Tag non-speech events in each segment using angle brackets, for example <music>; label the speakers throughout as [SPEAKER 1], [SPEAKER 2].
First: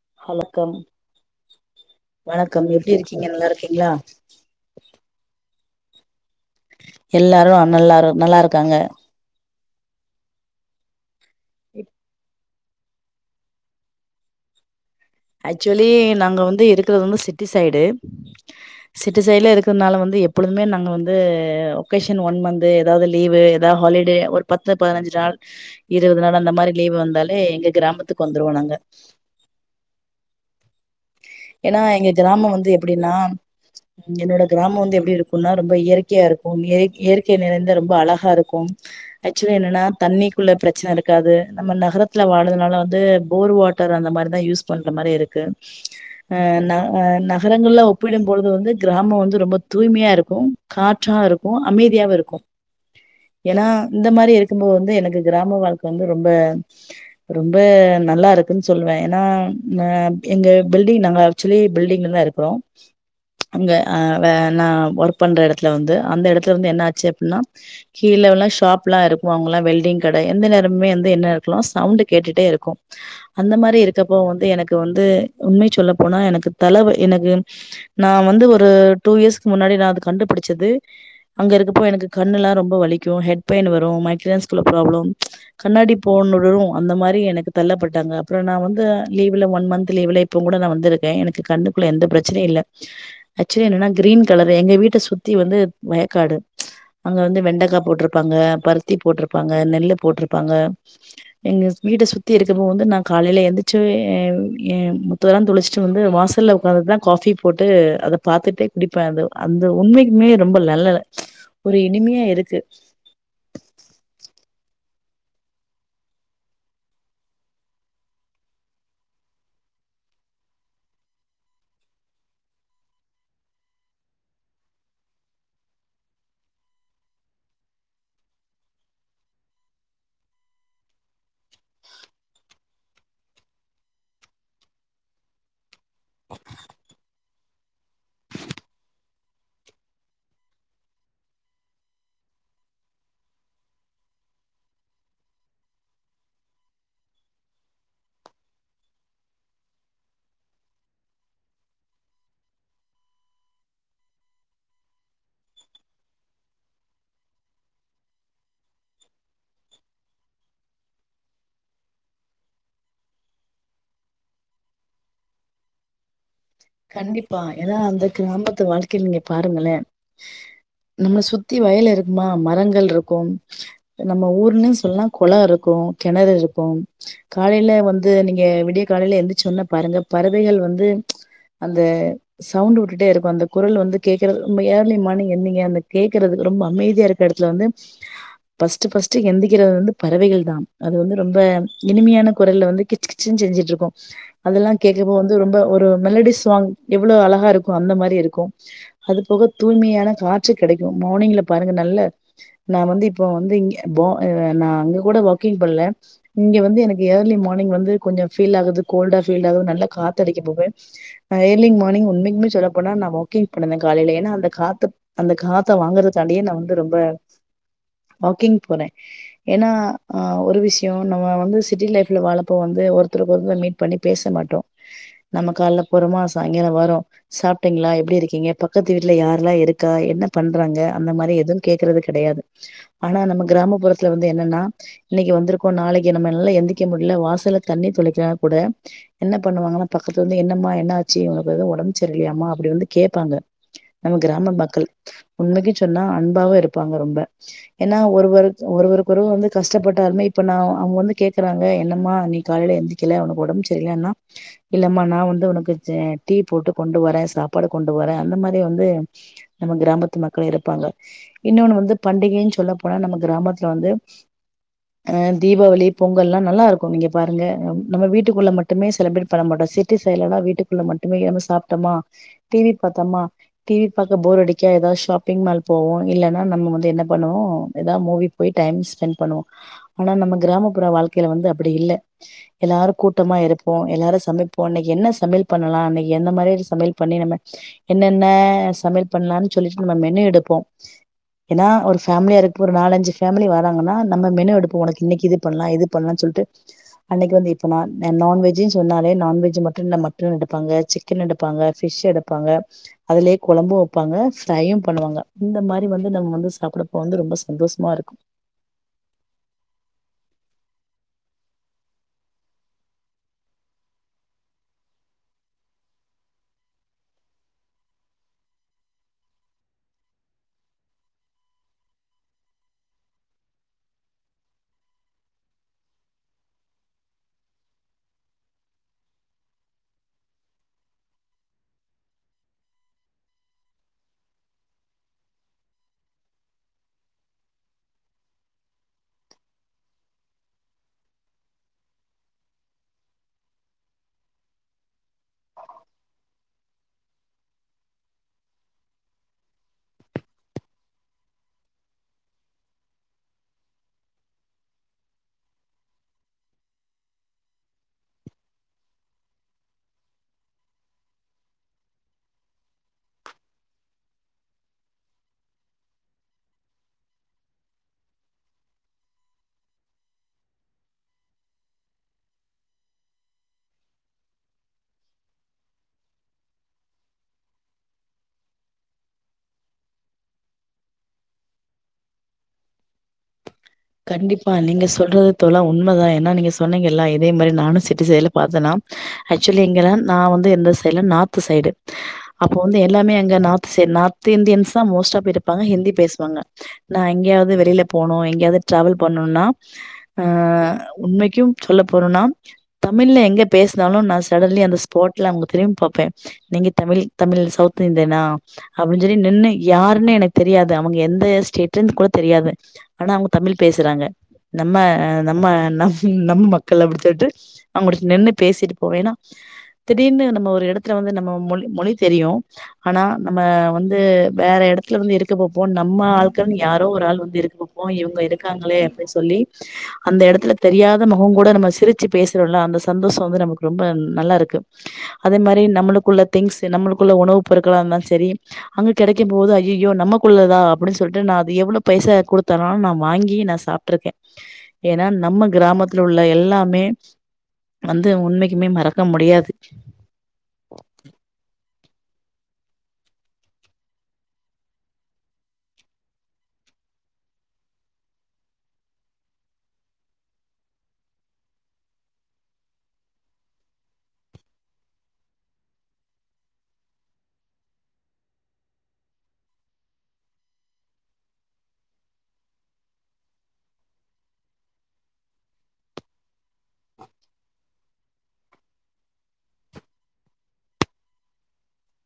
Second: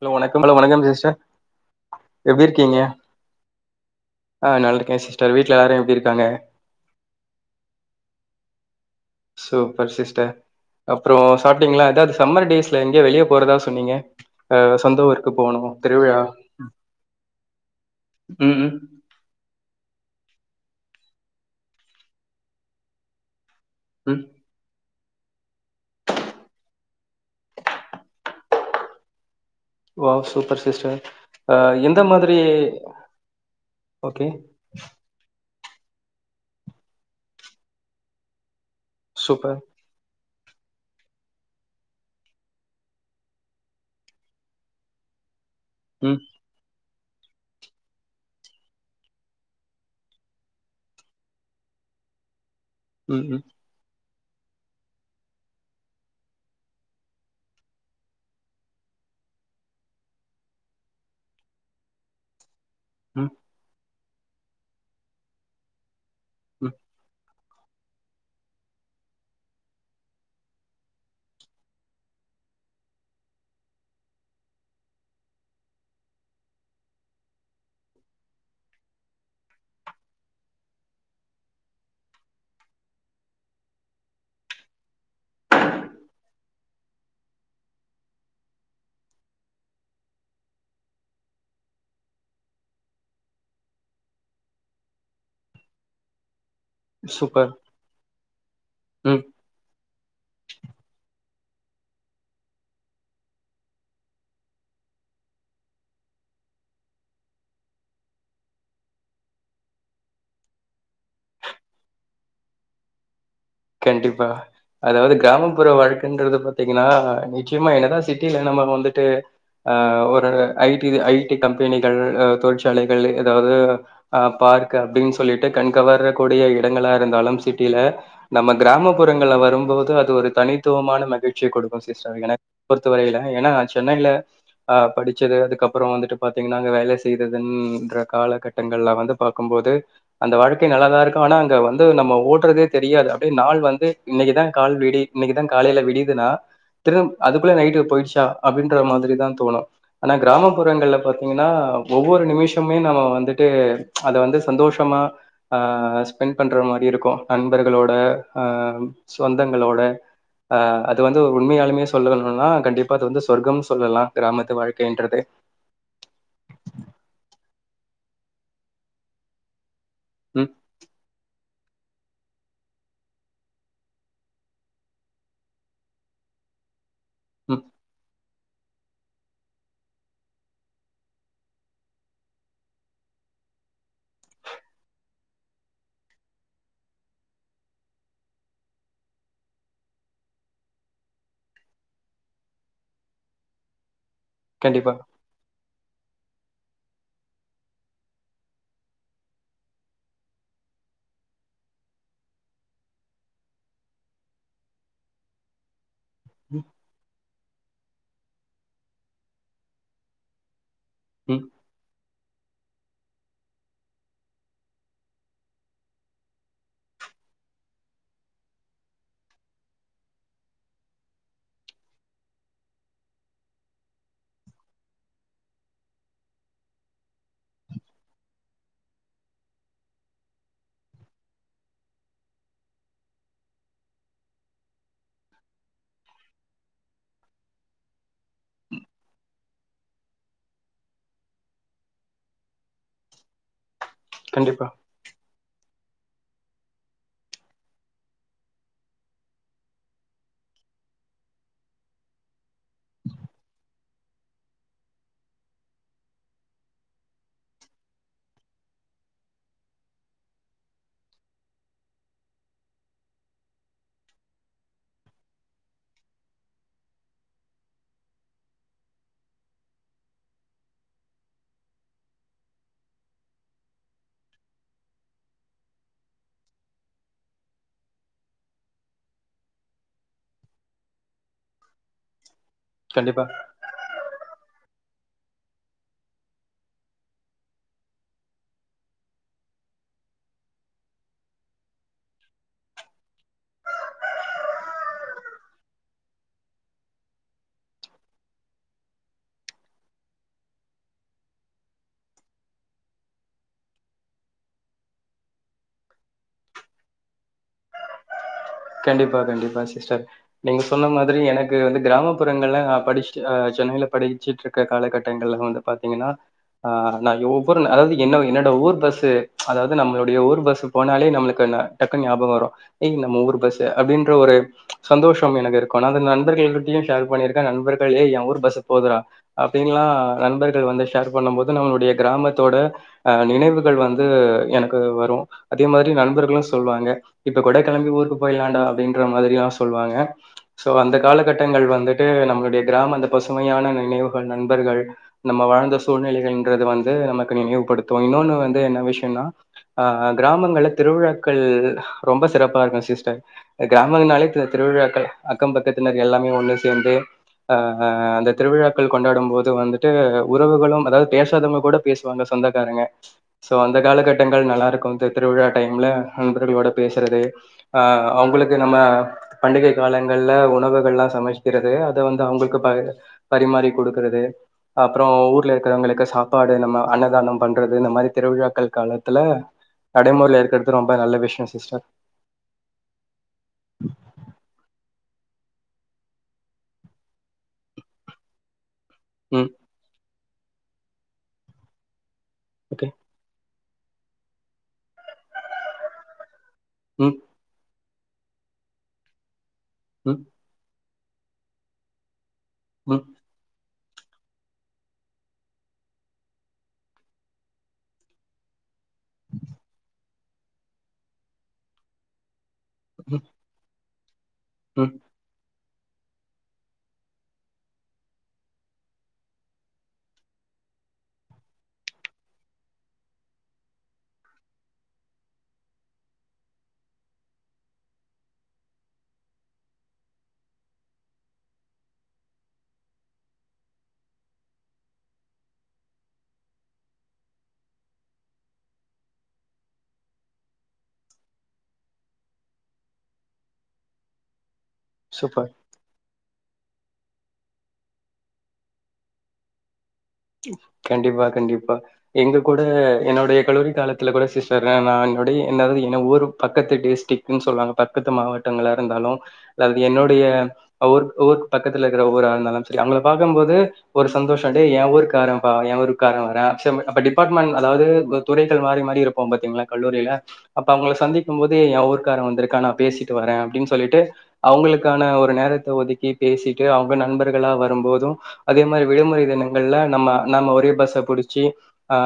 [SPEAKER 1] Hello வணக்கம்ஹலோ வணக்கம் sister எப்டி
[SPEAKER 2] வணக்கம்
[SPEAKER 1] இருக்கீங்க
[SPEAKER 2] நல்லா இருக்கீங்களா
[SPEAKER 1] ஆ நல்லாலருக்கேன் சிஸ்டர் வீட் எல்லாரும் எப்டி இருக்காங்க
[SPEAKER 2] எல்லாரும் அல்லாரு நல்லா இருக்காங்க
[SPEAKER 1] சூப்பர் சிஸ்டர் அப்பறம் சாப்பட்டீங்களா ஏதாவது சம்மர் டேஸ்ல எங்கயோ வெளிய போறதா சொன்னீங்க அ
[SPEAKER 2] ஆக்சுவலி நாங்க வந்து இருக்கிறது வந்து சிட்டி சைடு
[SPEAKER 1] ம் ம்
[SPEAKER 2] சிட்டி சைடுல இரு அதனால வந்து எப்பொழுதுமே நாங்கள் வந்து ஒகேஷன் ஒன் மந்து ஏதாவது லீவு ஹாலிடே
[SPEAKER 1] ம்
[SPEAKER 2] ஒரு பத்து பதினஞ்சு நாள் இருபது நாள் அந்த மாதிரி லீவு வந்தாலே எங்க கிராமத்துக்கு வந்துருவோம் நாங்க
[SPEAKER 1] ஓ சூப்பர் சிஸ்டர் ஆ
[SPEAKER 2] ஏன்னா
[SPEAKER 1] எந்த
[SPEAKER 2] எங்க
[SPEAKER 1] மாதிரி
[SPEAKER 2] கிராமம் வந்து எப்டினா
[SPEAKER 1] ஓகே
[SPEAKER 2] என்னோட கிராமம் வந்து எப்டி இருக்கும்ன்னா ரொம்ப இயற்கைய இருக்கும் இயற்கை நெறைந்த ரொம்ப அழகா இருக்கும் ஆக்சுவலி
[SPEAKER 1] சூப்பர்
[SPEAKER 2] என்னன்னா தண்ணி உள்ள பிரச்சனை இருக்காது நம்ம நகரத்தில் வாழதுனால வந்து போர் வாட்டர் அந்த மாரி தான் யூஸ் பண்ணுற மாரி இருக்கு ம் நான அ நகரங்கள்ல ஒப்பிடும் போழுது வந்து கிராமம் வந்து ரொம்ப தூய்மையா இருக்கும் காற்றா இருக்கும் அமைதியாவும் இருக்கும்
[SPEAKER 1] உஹூம்
[SPEAKER 2] ஏன்னா இந்த மாரி இருக்கும்போது வந்து எனக்கு கிராம வாழ்க்கை வந்து ரொம்ப ரொம்ப நல்லா இருக்குன்னு சொல்லுவேன் ஏன்னா அ எங்க பில்டிங் நாங்க ஆக்சுவலி பில்டிங்ல தான் இருக்கிறோம்
[SPEAKER 1] ம்
[SPEAKER 2] அங்க ஆ வே நான ஒர்க் பண்ணுற இடத்துல வந்து அந்த இடத்துல இருந்து
[SPEAKER 1] ம்
[SPEAKER 2] என்ன ஆச்சு அப்டின்னா கீழல்லாம் ஷாப் எல்லாம் இருக்கும் அங்கல்லாம் வெல்டிங் கட எந்த நேரமே வந்து என்ன இருககல சவுண்ட் கேட்டுட்டே இருக்கும் அந்த மாரி இருக்கப்போ வந்து எனக்கு வந்து அது உண்மை சொல்ல போனா எனக்கு தலைவை எனக்கு நான் வந்து ஒரு டூ இயர்ஸ்கு முன்னாடி நான அது கண்டுபிடிச்சது அங்க இருக்கப்போ எனக்கு கண்ணு எல்லாம் ரொம்ப வலிக்கும் ஹெட் பெயின் வரும் மைக்ரன்ஸ் ப்ராப்ளம் கண்ணாடி போடலும் அந்த மாரி எனக்கு தள்ளப்பட்டாங்க அப்பறம் நான வந்து லீவ்ல ஒன் மந்த் லீவ்ல இப்ப கூட நான் வந்திருக்கேன் எனக்கு கண்ணுக்குள்ள எந்த பிரச்சனையும் இல்ல ஆக்சுவலி என்னன்னா கிரீன் கலர் எங்க வீட்ட சுத்தி வந்து வயக்காடு ப்ச் அங்க வந்து
[SPEAKER 1] சூப்பர்
[SPEAKER 2] வெண்டைக்காய் போட்டிருப்பாங்க பருத்தி
[SPEAKER 1] ம்
[SPEAKER 2] போட்டிருப்பாங்க நெல்லு போட்டிருப்பாங்க எங்க வீட சுத்தி இருக்கப்போ வந்து நான் காலையில எந்திச்சு எ ஏன் முத்ததெல்லாம் தொளிச்சுட்டு வந்து வாசல்ல உட்காந்துட்டுதான் காபி போட்டு அத பாத்துட்டே குடிப்பேன் அந்த உண்மைக்குமே ரொம்ப நல்லது ஒரு இனிமையா இருக்கு
[SPEAKER 1] கண்டிப்பா அதாவது கிராமப்புற வழக்கைன்றது பாத்தீங்கன்னா நிச்சயமா என்னதான் சிட்டியில நம்ம வந்துட்டு அ ஒரு ஐடி ஐடி கம்பெனிகள் தொழிற்சாலைகள் ஏதாவது ஆ பார்க்க அப்டின்னு சொல்லிட்டு கண் கவரக்கூடிய இடங்களா இருந்தாலும் சிட்டில நம்ம கிராமப்புறங்கள்ல வரும்போது அது ஒரு தனித்துவமான மகிழ்ச்சியை கொடுக்கும் சிஸ்டர் எனக்கு பொறுத்தவரையில ஏன்னா சென்னையில ஹ படிச்சது அதுக்கப்பறம் அப்பறம் வந்துட்டு பாத்தீங்கன்னாங்க அங்க வேல செய்து இதுன்கிற காலகட்டங்கள்லாம் வந்து பார்கும்போது அந்த வாழ்க்கை நல்லாதா இருக்கும் ஆனா அங்க வந்து நம்ம ஓட்டுறதே தெரியாது நாள் வந்து இன்னைக்குதான் கால் விடி இன்னைக்குதான் காலையில விடியதுன்னா திரு அதுக்குள்ள நைட்டு போயிடுச்சா அப்டின்ற மாரி தான் தோணும் ஆனா கிராமப்புறங்கள்ல பாத்தீங்கன்னா ஒவ்வொரு நிமிஷமே நம்ம வந்துட்டு அதை வந்து சந்தோஷமா ஆன் ஸ்பெண்ட் பண்ற மாரி இருக்கும் நண்பர்களோட அ சொந்தங்களோட ஆ அது வந்து உண்மையாலுமே சொல்லணும்னா கண்டிப்பா அது வந்து சொர்க்கம் சொல்லலாம் கிராமத்து வாழ்க்கைன்றது
[SPEAKER 2] கண்டிப்பா ஏன்னா அந்த கிராமத்து வாழ்க்கைய நீங்க பாருங்களே
[SPEAKER 1] ம்,
[SPEAKER 2] நம்மள சுத்தி வயலு மா மரங்கள் இருக்கும் நம்ம ஊர்ன்னு சொல்லலாம் குளம் இருக்கும் கிணறு இருக்கும்
[SPEAKER 1] ம்.
[SPEAKER 2] காலையில வந்து நீங்க இங்க விடிய காலைல எந்திரிச்சி வந்து பாருங்க பறவைகள் வந்து அந்த சவுண்ட் விட்டுட்டே இருக்கும் அந்த குரல் வந்து கேக்குறது ரொம்ப இயர்லி மார்னிங் அத கேக்குறதுக்கு ரொம்ப அமைதியா இருக்கற இடத்துல வந்து பர்ஸ்ட் பர்ஸ்ட் எந்திரிக்கிறது வந்து பறவைகள் தான் அது வந்து ரொம்ப இனிமையான குரல்ல வந்து கிச் கிச்சுன்னு செஞ்சுட்டு இருக்கும் அதெல்லாம்
[SPEAKER 1] கண்டிப்பா.
[SPEAKER 2] கேட்கும்போது வந்து ரொம்ப ஒரு மெலடிஸ் இல்ல எவ்வளோ அழகா இருக்கும் அந்த மாதிரி இருக்கும் அது போக தூய்மையான காற்று கிடைக்கும் மார்னிங்ல பாருங்க நல்ல நான் வந்து இப்போ வந்துங்க நான் அங்க கூட வாக்கிங் பண்ணல இங்க
[SPEAKER 1] ம்,
[SPEAKER 2] வந்து எனக்கு எய்ரிலி மார்னிங் வந்து கொஞ்சம் பீல் ஆகுது கோல்டா பீல் ஆகுது நல்லா காத்து அடிக்க போவேன்
[SPEAKER 1] ம்.
[SPEAKER 2] ரெயிலிங் மார்னிங் ஒன்க்கு சொல்ல போனா நான் வாக்கிங் போனந்தேன் காலையில ஏன்னா அந்த கா அந்த காத்த வாங்கறக்காண்டே நான் வந்து ரொம்ப வாக்கிங் போறேன் ஏன்னாஹ ஒரு விஷயம் நம்ம வந்து சிட்டி லைப்ல வாழப்போ வந்து ஒருத்தருக்கு ஒருத்த மீட் பண்ணி பேச மாட்டோம் நம்ம கால்ல அப்புறமா சாயங்கரம் வரும் சாப்பிட்டீங்களா எப்படி இருக்கீங்க பக்கத்து வீட்டுல யாரெல்லாம் இருக்கா என்ன பண்றாங்க அந்த மாதிரி எதுவும் கே்கறது கிடையாது ஆனா நம்ம கிராமப்புறத்துல வந்து என்னன்னா இன்னைக்கு வந்திருக்கோ நாளைக்கு நம்ம நா எந்திக்க முடியல வாசலை தண்ணி தெளிக்கான கூட என்ன பண்ணுவாங்கன்னா பக்கத்துல வந்து என்னமா என்னாச்சு உனக்கு எவும் உடம்பு சரிய இலையாம்மா அப்படி வந்து கேட்பாங்க நம்ம கிராம
[SPEAKER 1] கண்டிப்பா,
[SPEAKER 2] மக்கள் உண்மைக்கும் சொன்னால் அன்பாவும் இருப்பாங்க ரொம்ப ஏன்னா ஒருவ ஒருவருக்கொரு வந்து கஷ்டப்பட்டாலுமே இப்போ நான் அவங்க வந்து கேட்கறாங்க என்னம்மா நீ காலையில எழுந்திக்கல உனக்கு உடம்பு சரியலனா இல்லைம்மா நான் வந்து உனக்கு டீ போட்டு கொண்டு வரேன் சாப்பாடு கொண்டு வரேன் அந்த மாதிரி வந்து நம்ம கிராமத்து மக்கள் இருப்பாங்க இன்னொன்னு வந்து பண்டிகைன்னு சொல்ல போனா நம்ம கிராமத்துல வந்து ஆஹ் தீபாவளி பொங்கல்லாம் நல்லா இருக்கும் நீங்க பாருங்க நம்ம வீட்டுக்குள்ள மட்டுமே செலிப்ரேட் பண்ண மாட்டோம் சிட்டி சைடு்ல எல்லாம் வீட்டுக்கு மட்டுமே நம சாப்பிட்டோமா டிவி பாத்தோமா டிவி பா போர் அடிக்கா ஏதாவது ஷாப்பிங் மால் போவோம் இல்லைன்னா நம்ம வந்து என்ன பண்ணுவோம் ஏதாவது மூவி போய் டைம் ஸ்பெண்ட் பண்ணுவோம் ஆனா நம்ம கிராமப்புற வாழ்க்க வந்து அப்படி இல்ல எல்லாரும்
[SPEAKER 1] கண்டிப்பா,
[SPEAKER 2] கூட்டமா இருப்போம் எல்லாரும் சமைப்போம் இன்னைக்கு என்ன சமையல் பன்னலாம் இன்னைக்கு என்ன மாரி சமையல் பண்ண என்னென்ன சமையல் பண்ணலாம் செல்லி நாம மேனு எடுப்போம் ஏன்ன ஒருஃப்மிலி ஒரு நாலு அஞ்சு ஃபேமிலி வரங்கான ஒரு மேனு எடுப்போம் இன்னக்கி இது பண்ணலாம் இது பண்ணலாம் சொல்லிட்டு அன்னக்கி அது நான் வெஜ்ஜி எடுப்பாங்க சிக்கன் எடுப்பாங்க பபிஷ் எடுப்பாங்க அதுலேயே குழம்பும் வைப்பாங்க ஃப்ரையும் பண்ணுவாங்க இந்த மாதிரி வந்து நம்ம வந்து சாப்பிடப்ப வந்து ரொம்ப சந்தோஷமா இருக்கும்
[SPEAKER 1] கண்டிப்பா கண்டிப்பா சிஸ்டர் நீங்க சொன்ன மாதிரி எனக்கு வந்து கிராமப்புறங்கள்ல படிச்சுஹ் சென்னையில படிச்சுட்டு இருக்க காலகட்டங்கள்ல வந்து பாத்தீங்கன்னா ஆஹ் நான் ஒவ்வொரு அதாவது என்ன என்னோட ஊர் பஸ்சு அதாவது நம்மளுடைய ஊர் பஸ் போனாலே நம்மளுக்கு டக்கு ஞாபகம் வரும் ஏய் நம்ம ஒவ்வொரு பஸ் அப்படின்ற ஒரு சந்தோஷம் எனக்கு இருக்கும் அந்த நண்பர்கள்கிட்டயும் ஷேர் பண்ணியிருக்கேன் நண்பர்கள் ஏ என் ஊர் பஸ் போவுதுடா அப்படின்னுல்லாம் நண்பர்கள் வந்து ஷேர் பண்ணும் போது நம்மளுடைய கிராமத்தோட அஹ நினைவுகள் வந்து எனக்கு வரும் அதே மாதிரி நண்பர்களும் சொல்லுவாங்க இப்ப கொடைக்கிளம்பி ஊருக்கு போயலாண்டா அப்படின்ற மாதிரிலாம் சொல்லுவாங்க சோ அந்த காலகட்டங்கள் வந்துட்டு நம்மளுடைய கிராமம் அந்த பசுமையான நினைவுகள் நண்பர்கள் நம்ம வாழ்ந்த சூழ்நிலைகள் வந்து நமக்கு நினைவுபடுத்தும் இன்னொன்னு வந்து என்ன விஷயம்னா அஹ் கிராமங்களல திருவிழாக்கள் ரொம்ப சிறப்பா இருக்கும் கிராமங்களினாலே திருவிழாக்கள் அக்கம் பக்கத்தினர் எல்லாமே ஒண்ணு சேர்ந்து அஹ் அந்த திருவிழாக்கள் கொண்டாடும் போது வந்துட்டு உறவுகளும் அதாவது பேசாதவங்க கூட பேசுவாங்க சொந்தக்காரங்க சோ அந்த காலகட்டங்கள் நல்லா இருக்கும் இந்த திருவிழா நண்பரகளோட பேசுறது ஆஹ் அவங்களுக்கு நம்ம பண்டிகை காலங்கள்ல உணவுகள் எல்லாம் சமைச்சக்கிறது அதை வந்து அவங்களுக்கு ப பரிமாறி கொடுக்குறது அப்புறம் ஊர்ல இருக்கிறவங்களுக்கு சாப்பாடு நம்ம அன்னதானம் பண்றது இந்த மாதிரி திருவிழாக்கள் காலத்துல நடைமுறையில் இருக்கறது ரொம்ப நல்ல விஷயம் சிஸ்டர்
[SPEAKER 2] கண்டிப்பா நீங்க சொல்றது தோல்லாம் உண்மைதான் ஏன்னா நீங்க சொன்னீங்கல்லாம் இதே மாதிரி நானும் சிட்டிசைல பார்த்தேன்னா
[SPEAKER 1] ம்
[SPEAKER 2] ஆக்சுவலி எங்கெல்லாம் நான் வந்து எந்த சைடுல நார்த்து சைடு அப்ப வந்து
[SPEAKER 1] ஓகே
[SPEAKER 2] எல்லாமே அங்க நா சரி நார்த் இந்தியன்ஸ் தான் மோஸ்ட் ஆப் இருப்பாங்க ஹிந்தி எப்டி பேசுவாங்க நான்
[SPEAKER 1] ம்
[SPEAKER 2] எங்கேயாவது வெளியில போனோ எங்கயாவது ட்ராவல் பண்ணணும்னா
[SPEAKER 1] ம்
[SPEAKER 2] ஆஹ் உண்மைக்கும் சொல்ல போறோம்னா
[SPEAKER 1] ம்
[SPEAKER 2] தமிழ்ல எங்க பேச இருந்தாலும் நான் சடன்லி அந்த ஸ்பாட்ல அவங்க திரும்பி பார்ப்பேன் நீங்க தமிழ் தமிழ் சவுத் இந்தியனா அப்படின்னு சொல்லி நின்று யாருன்னு எனக்கு தெரியாது அவங்க எந்த ஸ்டேட்ல இருந்து கூட தெரியாது ஆனா
[SPEAKER 1] ம்
[SPEAKER 2] அங்க பேசுறாங்க நம்ம
[SPEAKER 1] ம்
[SPEAKER 2] நம்ம நம் நம்ம மக்கள் அப்படி சொல்லிட்டு அவங்களுக்கு நின்று பேசிட்டு போவேன்னா திடீர்னு நம்ம ஒரு இடத்துல வந்து நம்ம மொ மொழி தெரியும் ஆனா நம்ம வந்து வேற இடத்துல வந்து இருக்க போப்போம் நம்ம ஆட்காகளா யாரோ ஒரு ஆள் வந்து இருக்க போப்போம்ங்க இப்ப இருக்காங்குளே அப்டி சொல்லி அந்த இடத்துல தெரியாத முகம் கூட நம்ம சிரிச்சு பேசற அந்த சந்தோஷம் வந்து நமக்கு ரொம்ப நல்லா இருக்கு அதே மாதிரி நம்மளுகுள்ள திங்ஸ் நம்மளுகுள்ள உணவு பொருட்கள் இருந்தாலும் செரி அங்க கெடைக்கும் போது ஐய்யயோ நமக்குள்ளதா அப்டின்னு சொல்லிட்டு நா எவ்ளவு பைசை கொடுத்தன வாங்கி நான் சாப்ட்ருக்கே ஏன்னா
[SPEAKER 1] சூப்பர்
[SPEAKER 2] நம்ம கிராமத்துல உள்ள எல்லா மே வந்து உண்மைக்குமே மறக்க முடியாது
[SPEAKER 1] கண்டிப்பா-கண்டிப்பா எங்க கூட என்னுடைய கல்லூரி காலத்துல கூட சிஸ்டர் நா என்னுட என்து என் ஊர் பக்கத்து டிஸ்ட்ரிக்ன்னு சொல்லுவாங்க பக்கத்து மாவட்டங்களா இருந்தாலும் அல்லது என்னுடைய ஊர் ஊரு பக்கத்துல இருக்கிற ஊரா இருந்தாலும் சரி அவுங்கள பாக்கும் போது ஒரு சந்தோஷம் டே என் ஊருக் க்காரம்பா ஏன் ஊருக்கார வரான் செரி அப்ப டிபார்ட்மென்ட் அதாவது ப்ப துறைகள் மாறி மாறி இருப்போ பாத்தீங்களா கல்லூரியில அப்ப அவுங்கள சந்திக்கும் போது ஏன் ஊருக்காரன் வந்திருக்கா நா பேசிட்டு வரே அப்டின்னு சொல்லிட்டு அவுங்களுக்கான ஒரு நேரத்த ஒதுக்கி பேசிட்டு அவுங்க நண்பர்களா வரும்போது அதே மாரி விடுமுறை தினங்கள்ல நம்ம நம்ம ஒரே பஸ்ஸ புடிச்சு ஹ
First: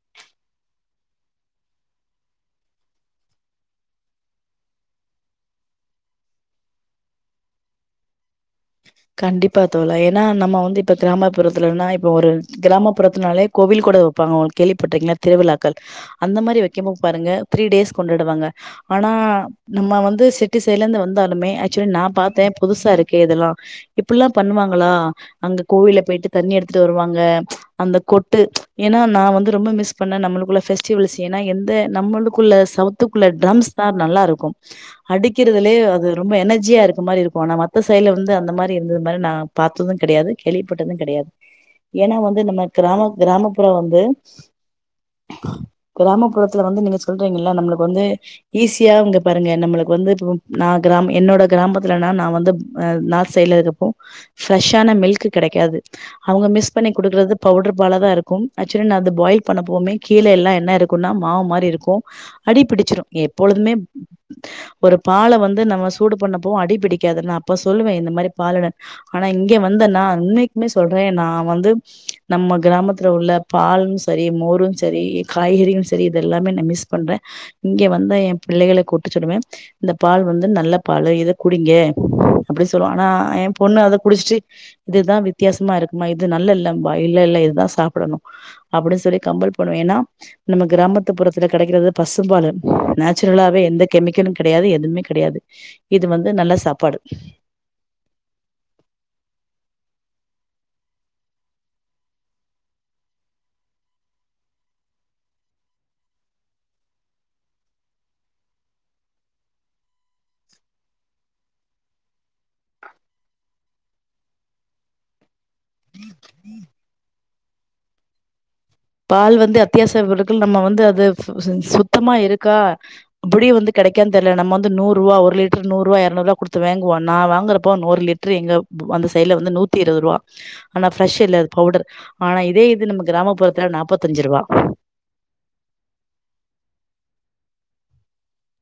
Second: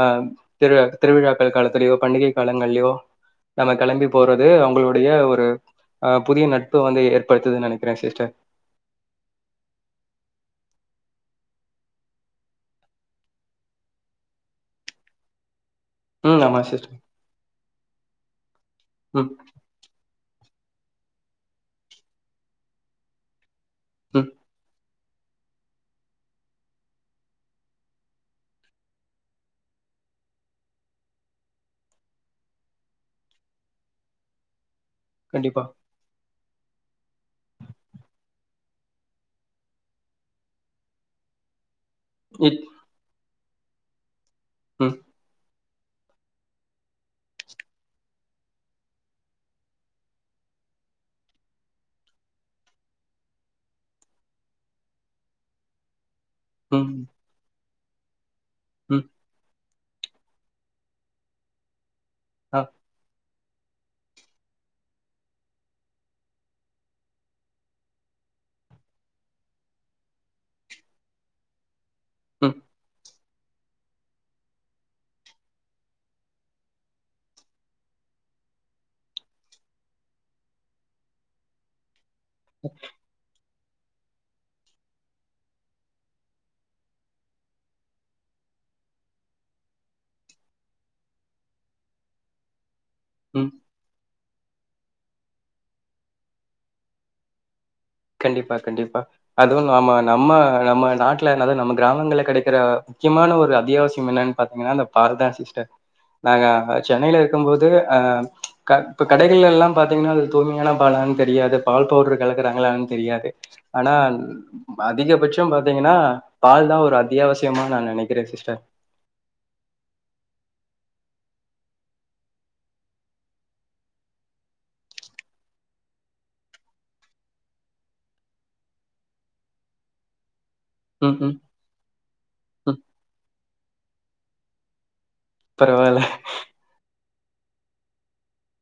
[SPEAKER 1] திரு திருவிழாக்கள் காலத்திலயோ பண்டிகை காலங்களிலோ நம்ம கிளம்பி போறது அவுங்களுடைய ஒரு ஹ புதிய நட்பு வந்து ஏற்படுத்துதுன்னு நெனக்கிறேன் சிஸ்டர்
[SPEAKER 2] கண்டிப்பா தோழா ஏன்னா நம்ம வந்து இப்ப கிராமப்புறத்துலன்னா இப்ப ஒரு கிராமப்புறத்தனாலே கோவில் கொட வைப்பாங்க உங்களுக் கேள்விப்பட்ருக்கீங்களா திருவிழா அந்த
[SPEAKER 1] ம் ஆமா
[SPEAKER 2] மாதிரி வைக்கோ
[SPEAKER 1] சிஸ்டர்
[SPEAKER 2] பாருங்க த்ரீ டேஸ் கொண்டாடுவாங்க ஆனா
[SPEAKER 1] ம்
[SPEAKER 2] நம்ம வந்து சிட்டி சைட்ல இருந்து வந்தாலுமே ஆக்சுவலி நா பாத்தேன் புதுசா இருக்கு இதெல்லாம் இப்டில்லா
[SPEAKER 1] ம்
[SPEAKER 2] பண்ணுவாங்களா அங்க கோவில போயிட்டு தண்ணி எடுத்துட்டு வருவாங்க அந்த கொட்டு ஏனா நா வந்து ரொம்ப மிஸ் பண்ணேன் நம்மளுக்குள்ள பெஸ்டிவல்ஸ் ஏனா எந்த நம்மளுக்குள்ள சவுத்துக்குள்ள டிரம்ஸ் தான் நல்லா இருக்கும்
[SPEAKER 1] கண்டிப்பா
[SPEAKER 2] அடிக்கிறதுலயே அது ரொம்ப எனர்ஜியா இருக்க மாரி இருக்கும் மத்த சைடுல வந்து அந்த மாரி து இருந்தது மாரி நா பாத்ததுங் கெடையாது கேள்விப்பட்டதுங் கெடையாது ஏன்னா வந்து
[SPEAKER 1] இ
[SPEAKER 2] நம்ம கிராம கிராம அப்பற வந்து
[SPEAKER 1] உம்
[SPEAKER 2] கிராமப்புறத்துல வந்து நீங்க சொல்றீங்கல்ல நம்மளுக்கு வந்து ஈஸியா அவுங்க பாருங்க நம்மளுக்கு வந்து இப்ப நா கிராம என்னோட கிராமத்துலனா நான் வந்து ஆ நா செய்யல இருப்போம் ப்ரெஷ்ஷான மில்க் கெடைக்காது அவுங்க மிஸ்
[SPEAKER 1] ம்
[SPEAKER 2] பண்ணி கொடுக்கறது பவுடர் பலதா இருக் உம் ஆக்சுவலி நா
[SPEAKER 1] ம்
[SPEAKER 2] அது பாயில் பண்ண எப்பவுமே கீழ எல்லா என்ன இருக்குன்னா மாவு மாரி இருக்கு
[SPEAKER 1] ஆ
[SPEAKER 2] அடிபிடிச்சிரும் எப் ப்பொழுதுமே ஒரு பால வந்து நம்ம சூடு பண்ணப்பவு அடிபிடிக்காது நா அப்ப சொல்லுவே இந்த ந்த மாரி <unintelligible> ஆனா இங்க வந்த நா இன்னைக்குமே சொல்றே நா வந்து
[SPEAKER 1] ம்
[SPEAKER 2] நம்ம கிராமத்துல உள்ள பாலும் செரி மோரும் செரி காய்கறியும் செரி இதெல்லாமே நா மிஸ் பண்றேன் இங்க வந்தா என் பிள்ளைகள கூட்டிச்சுடுவேன் இந்த பால் வந்து நல்ல பால் இத குடிங்க அப்டி சொல்வாங்க ஆனா என் பொண்ணு அத குடிச்சுட்டு இதுதா வித்தியாசமா இருக்குமா இது நல்லா இல்லம்பா இல்ல இல்ல இதா சாப்படணு அப்டின்னு சொல்லி கம்பல் பண்ணுவே ஏன்னா நம்ம கிராமத்துப்புறத்துல கெடைக்கிறது பசும்பாலு
[SPEAKER 1] ம்
[SPEAKER 2] நேச்சுரலாவே எந்த கெமிக்கலு கெடையாது எதுவுமே கெடையாது இது வந்து நல்ல சாப்பாடு
[SPEAKER 1] கண்டிப்பா கண்டிப்பா அதுவு நாம நம்ம நம்ம நாட்ல அதாவது நம்ம கிராமங்கள்ல கெடைக்கிற முக்கியமான ஒரு அத்தியாவசியம் என்னன்னு பாத்தீங்கன்னா அந்த பால்தா சிஸ்டர் நாங்க சென்னையில இருக்கும்போது ஆ க இப்ப கடைகள் எல்லாம் பாத்தீங்கன்னா அது தூய்மையான பாலான்னு தெரியாது பால் பவுடர் கலக்கறாங்களான் தெரியாது ஆனா ம் அதிகபட்ச் பாத்தீங்கன்னா பால் தான் ஒரு அத்தியாவசிய முக்கியமா நா நெனக்கிறே சிஸ்டர்
[SPEAKER 2] பால் வந்து அத்தியாச பொருகள் நம்ம வந்து அது சுத்தமா இருக்கா அப்டியே வந்து கெடைக்கான்னு தெரியல நம்ம வந்து நூறு ரூபா ஒரு லிட்டரு நூறு ரூபா இரநூறு ரூபாய் கொடுத்து வாங்குவோம் நான் வாங்கறப்போ ஒரு லிட்டரு எங்க அந்த சைடல வந்து நூத்தி இருபது ரூவா ஆனா ஃபிரெஷ்
[SPEAKER 1] ம் ம்
[SPEAKER 2] இல்ல அது படர் ஆனா இதே
[SPEAKER 1] ம்
[SPEAKER 2] இது நம கிராமப்புர கிலோ நாற்பத்தஞ்சு ரூபா
[SPEAKER 1] பரவால்ல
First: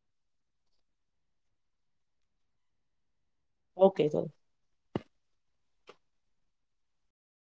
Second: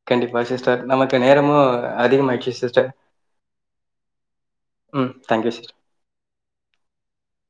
[SPEAKER 1] கண்டிப்பா சிஸ்டர் நமக்கு நேரமும் அதிகமாயிடுச் சிஸ்டர்
[SPEAKER 2] ஓகே தோழி
[SPEAKER 1] ம் தேங்க்யூ சார்